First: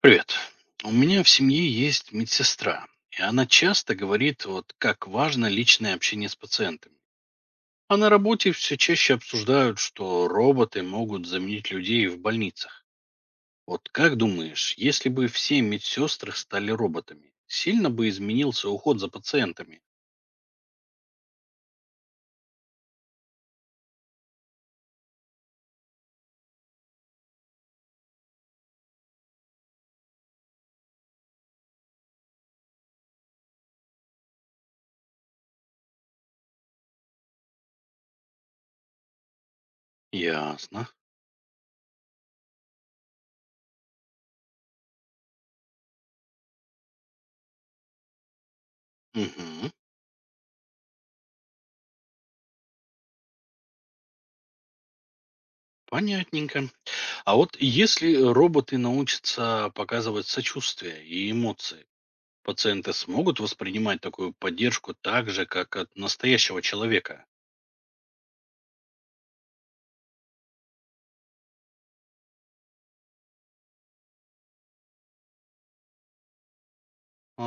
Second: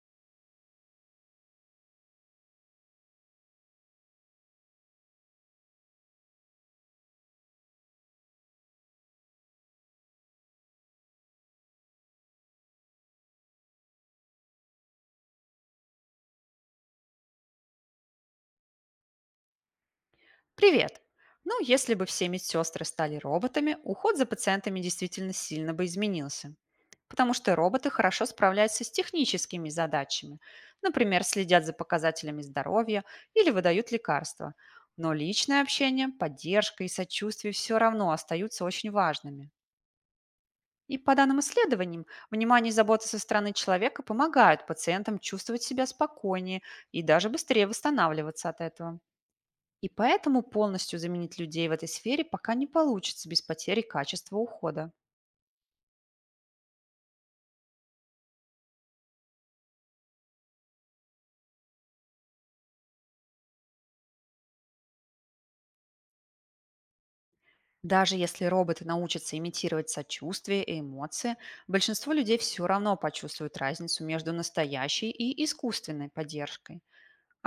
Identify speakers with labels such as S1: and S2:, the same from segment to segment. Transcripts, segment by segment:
S1: Привет. У меня в семье есть медсестра, и она часто говорит, вот как важно личное общение с пациентами. А на работе все чаще обсуждают, что роботы могут заменить людей в больницах. Вот как думаешь, если бы все медсестры стали роботами, сильно бы изменился уход за пациентами?
S2: Привет! Ну, если бы все медсестры стали роботами, уход за пациентами действительно сильно бы изменился. Потому что роботы хорошо справляются с техническими задачами. Например, следят за показателями здоровья или выдают лекарства. Но личное общение, поддержка и сочувствие все равно остаются очень важными.
S1: Ясно.
S2: И по данным исследованиям, внимание и забота со стороны человека помогают пациентам чувствовать себя спокойнее и даже быстрее восстанавливаться от этого.
S1: Мгм.
S2: И поэтому полностью заменить людей в этой сфере пока не получится без потери качества ухода.
S1: Понятненько. А вот если роботы научатся показывать сочувствие и эмоции, пациенты смогут воспринимать такую поддержку так же, как от настоящего человека?
S2: Даже если роботы научатся имитировать сочувствие и эмоции, большинство людей все равно почувствуют разницу между настоящей и искусственной поддержкой.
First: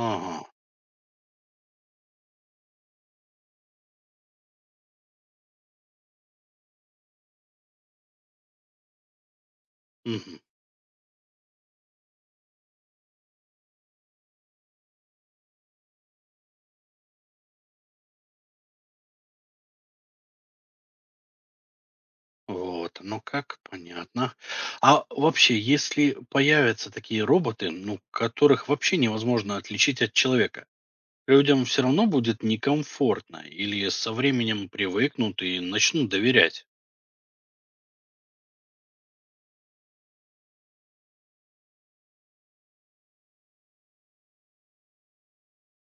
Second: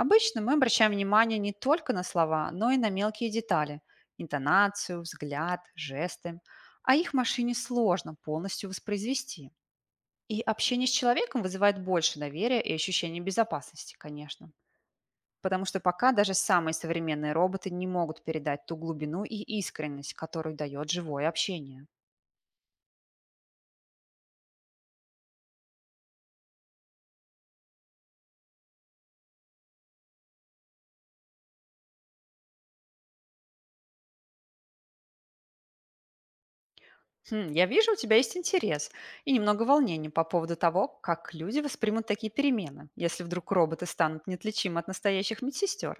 S1: Ага,
S2: мы обращаем внимание не только на слова, но и на мелкие детали– интонацию, взгляд, жесты. А их машине сложно полностью воспроизвести.
S1: мгм.
S2: И общение с человеком вызывает больше доверия и ощущение безопасности, конечно. Потому что пока даже самые современные роботы не могут передать ту глубину и искренность, которую дает живое общение.
S1: Вот, ну как, понятно. А вообще, если появятся такие роботы, ну, которых вообще невозможно отличить от человека, людям все равно будет некомфортно или со временем привыкнут и начнут доверять?
S2: Хм, я вижу, у тебя есть интерес и немного волнения по поводу того, как люди воспримут такие перемены, если вдруг роботы станут неотличимы от настоящих медсестер.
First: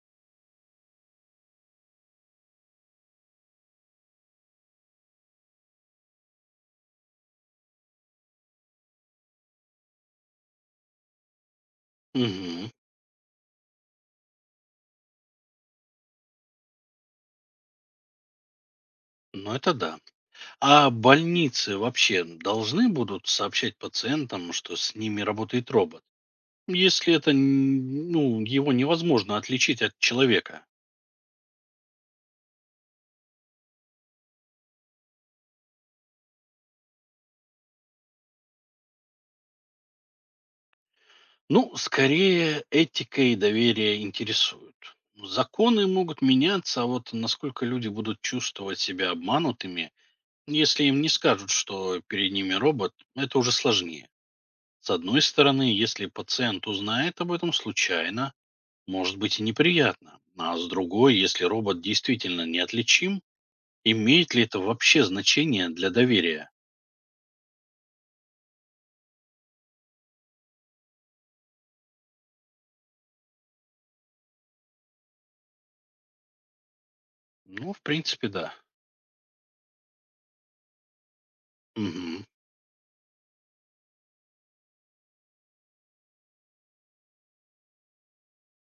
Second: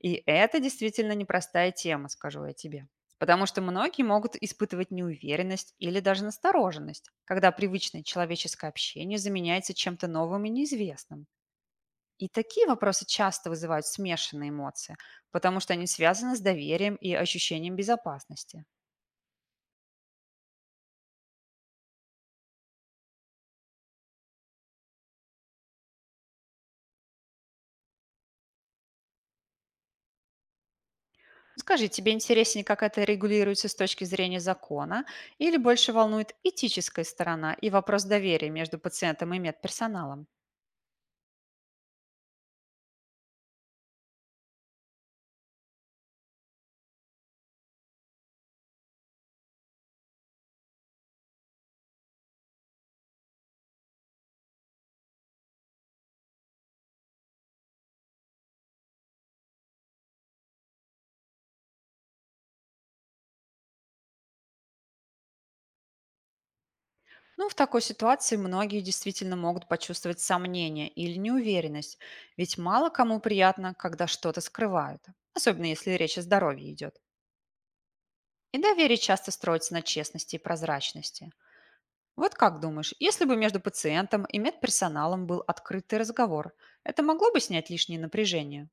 S2: И это действительно непростая тема, скажу я тебе. Потому что многие могут испытывать неуверенность или даже настороженность, когда привычное человеческое общение заменяется чем-то новым и неизвестным. И такие
S1: Угу,
S2: вопросы часто вызывают смешанные эмоции, потому что они связаны с доверием и ощущением безопасности.
S1: ну это да. А больницы вообще должны будут сообщать пациентам, что с ними работает робот? Если это, н ну, его невозможно отличить от человека.
S2: Скажи, тебе интереснее, как это регулируется с точки зрения закона, или больше волнует этическая сторона и вопрос доверия между пациентом и медперсоналом?
S1: Ну, скорее, этика и доверие интересуют. Законы могут меняться, а вот насколько люди будут чувствовать себя обманутыми, если им не скажут, что перед ними робот, это уже сложнее. С одной стороны, если пациент узнает об этом случайно, может быть и неприятно. А с другой, если робот действительно неотличим, имеет ли это вообще значение для доверия?
S2: Ну, в такой ситуации многие действительно могут почувствовать сомнение или неуверенность, ведь мало кому приятно, когда что-то скрывают, особенно если речь о здоровье идет.
S1: Ну, в принципе, да.
S2: И доверие часто строится на честности и прозрачности.
S1: Мгм.
S2: Вот как думаешь, если бы между пациентом и медперсоналом был открытый разговор, это могло бы снять лишнее напряжение?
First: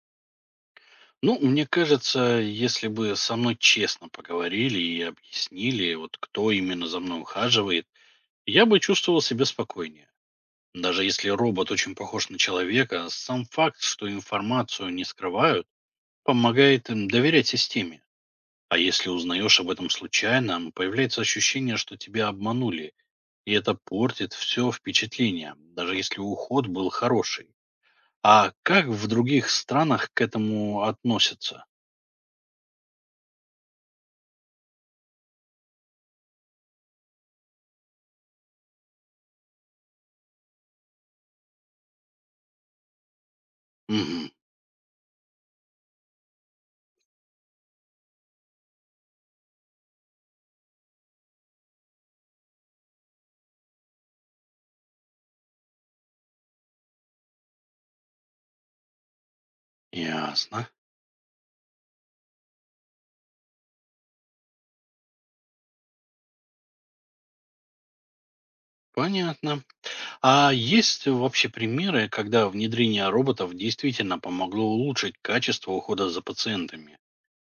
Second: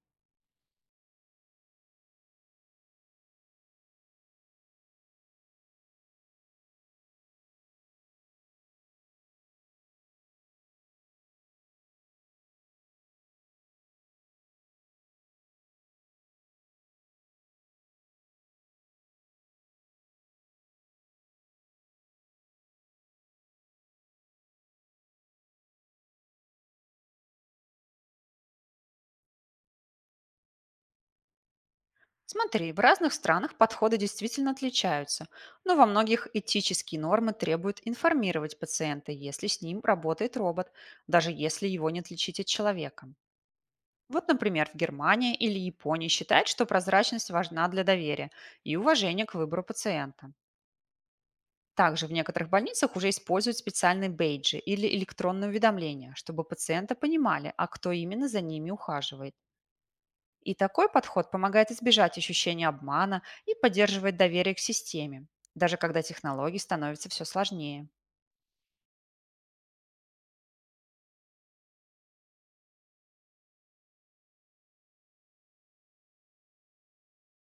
S1: Ну, мне кажется, если бы со мной честно поговорили и объяснили, вот кто именно за мной ухаживает, я бы чувствовал себя спокойнее. Даже если робот очень похож на человека, сам факт, что информацию не скрывают, помогает им доверять системе. А если узнаешь об этом случайно, появляется ощущение, что тебя обманули, и это портит все впечатление, даже если уход был хороший. А как в других странах к этому относятся?
S2: Смотри, в разных странах подходы действительно отличаются, но во многих этические нормы требуют информировать пациента, если с ним работает робот, даже если его не отличить от человека. Вот,
S1: Мгм.
S2: например, в Германии или Японии считают, что прозрачность важна для доверия и уважения к выбору пациента. Также в некоторых больницах уже используют специальные бейджи или электронные уведомления, чтобы пациенты понимали, а кто именно за ними ухаживает. И
S1: Ясно.
S2: такой подход помогает избежать ощущения обмана и поддерживает доверие к системе, даже когда технологий становится все сложнее.
S1: Понятно. А есть вообще примеры, когда внедрение роботов действительно помогло улучшить качество ухода за пациентами,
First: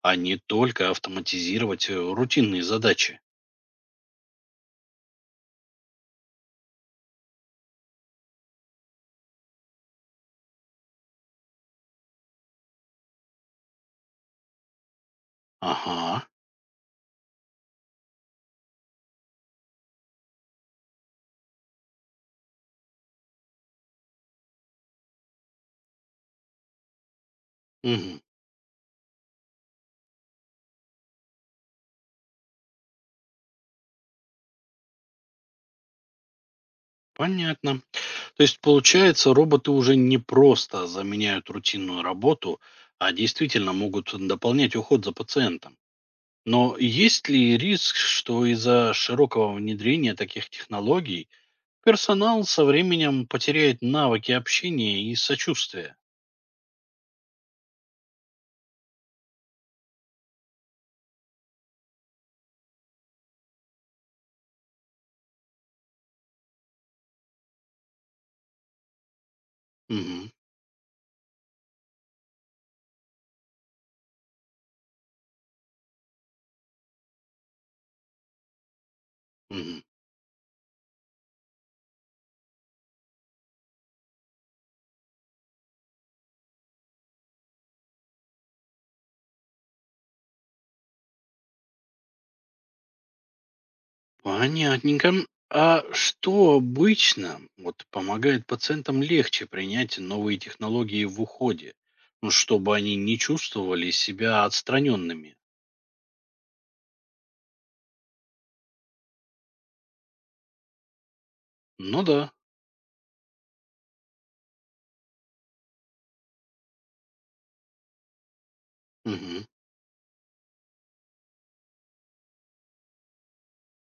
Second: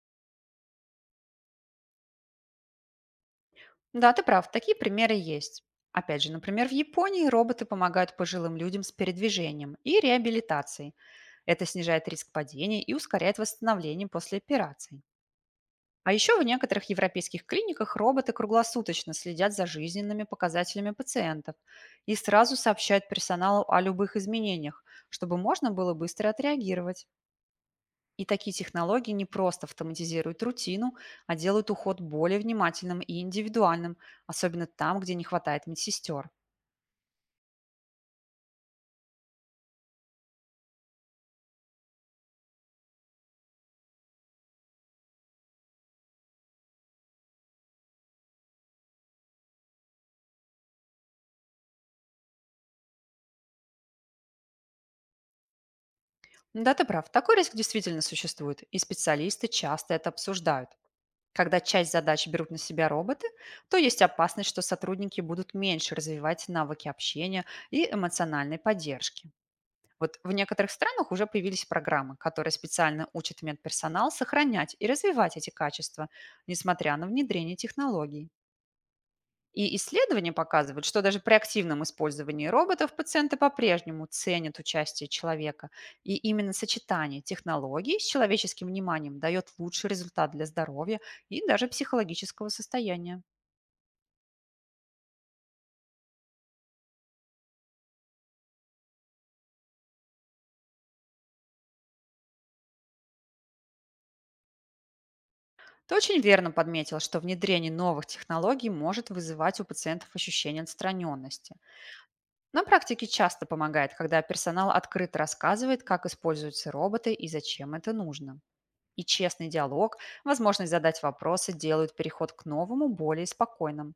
S1: а не только автоматизировать рутинные задачи?
S2: Да, ты прав, такие примеры есть. Опять же, например, в Японии роботы помогают пожилым людям с передвижением и реабилитацией. Это снижает риск падений и ускоряет восстановление после операций. А
S1: Ага.
S2: еще в некоторых европейских клиниках роботы круглосуточно следят за жизненными показателями пациентов и сразу сообщают персоналу о любых изменениях, чтобы можно было быстро отреагировать.
S1: Мгм.
S2: И такие технологии не просто автоматизируют рутину, а делают уход более внимательным и индивидуальным, особенно там, где не хватает медсестер.
S1: Понятно. То есть, получается, роботы уже не просто заменяют рутинную работу, а действительно могут дополнять уход за пациентом. Но есть ли риск, что из-за широкого внедрения таких технологий персонал со временем потеряет навыки общения и сочувствия.
S2: Да, ты прав, такой риск действительно существует, и специалисты часто это обсуждают. Когда часть задач берут на себя роботы, то есть опасность, что сотрудники будут меньше развивать навыки общения и эмоциональной поддержки. Вот
S1: Мгм,
S2: в некоторых странах уже появились программы, которые специально учат медперсонал сохранять и развивать эти качества, несмотря на внедрение технологий. И
S1: мгм.
S2: исследования показывают, что даже при активном использовании роботов пациенты по-прежнему ценят участие человека. И именно сочетание технологий с человеческим вниманием дает лучший результат для здоровья и даже психологического состояния.
S1: Понятненько. А что обычно вот, помогает пациентам легче принять новые технологии в уходе, ну, чтобы они не чувствовали себя отстраненными?
S2: Ты очень верно подметил, что внедрение новых технологий может вызывать у пациентов ощущение отстраненности.
S1: Ну да,
S2: На практике часто помогает, когда персонал открыто рассказывает, как используются роботы и зачем это нужно. И
S1: мгм,
S2: честный диалог, возможность задать вопросы делают переход к новому более спокойным.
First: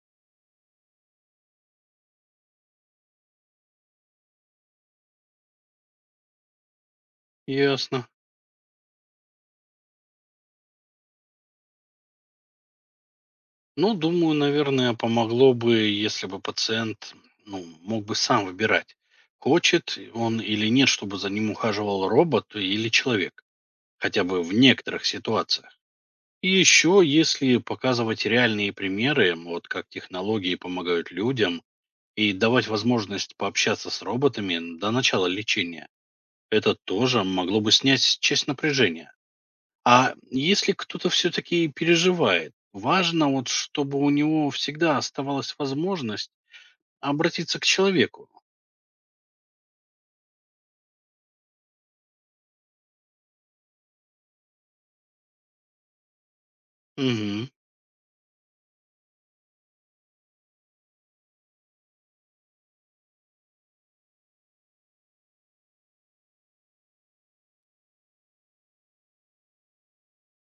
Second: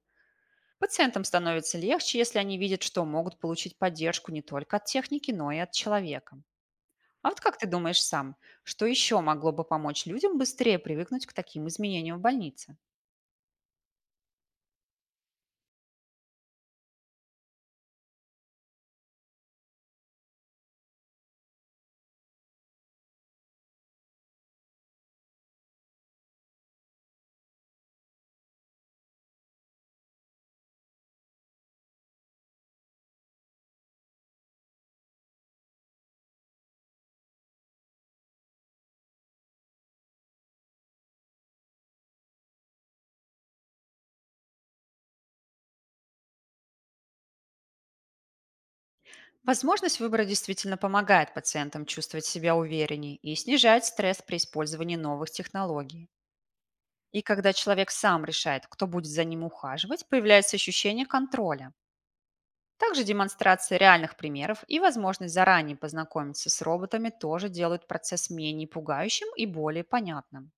S2: Пациентам становится легче, если они видят, что могут получить поддержку не только от техники, но и от человека. А вот как ты думаешь
S1: ясно.
S2: сам, что еще могло бы помочь людям быстрее привыкнуть к таким изменениям в больнице?
S1: Ну, думаю, наверное, помогло бы, если бы пациент, ну, мог бы сам выбирать, хочет он или нет, чтобы за ним ухаживал робот или человек, хотя бы в некоторых ситуациях. И еще, если показывать реальные примеры, вот как технологии помогают людям, и давать возможность пообщаться с роботами до начала лечения, это тоже могло бы снять часть напряжения. А если кто-то все-таки переживает, важно, вот, чтобы у него всегда оставалась возможность обратиться к человеку.
S2: Возможность выбора действительно помогает пациентам чувствовать себя увереннее и снижает стресс при использовании новых технологий. И
S1: Мгм.
S2: когда человек сам решает, кто будет за ним ухаживать, появляется ощущение контроля. Также демонстрация реальных примеров и возможность заранее познакомиться с роботами тоже делают процесс менее пугающим и более понятным.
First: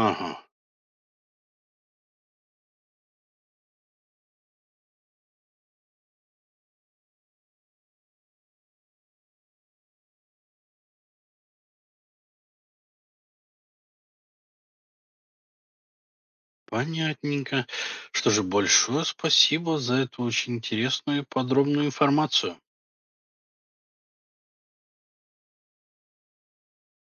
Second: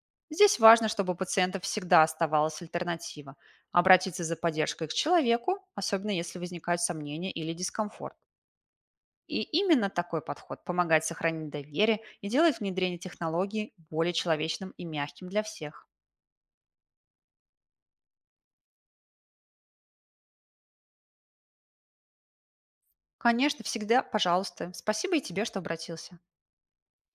S1: Ага.
S2: Здесь важно, чтобы у пациентов всегда оставалась альтернатива– обратиться за поддержкой к человеку, особенно если возникают сомнения или дискомфорт. И именно такой подход помогает сохранить доверие и делает внедрение технологии более человечным и мягким для всех.
S1: Понятненько. Что же, большое спасибо за эту очень интересную и подробную информацию.
S2: Конечно, всегда, пожалуйста. Спасибо и тебе, что обратился.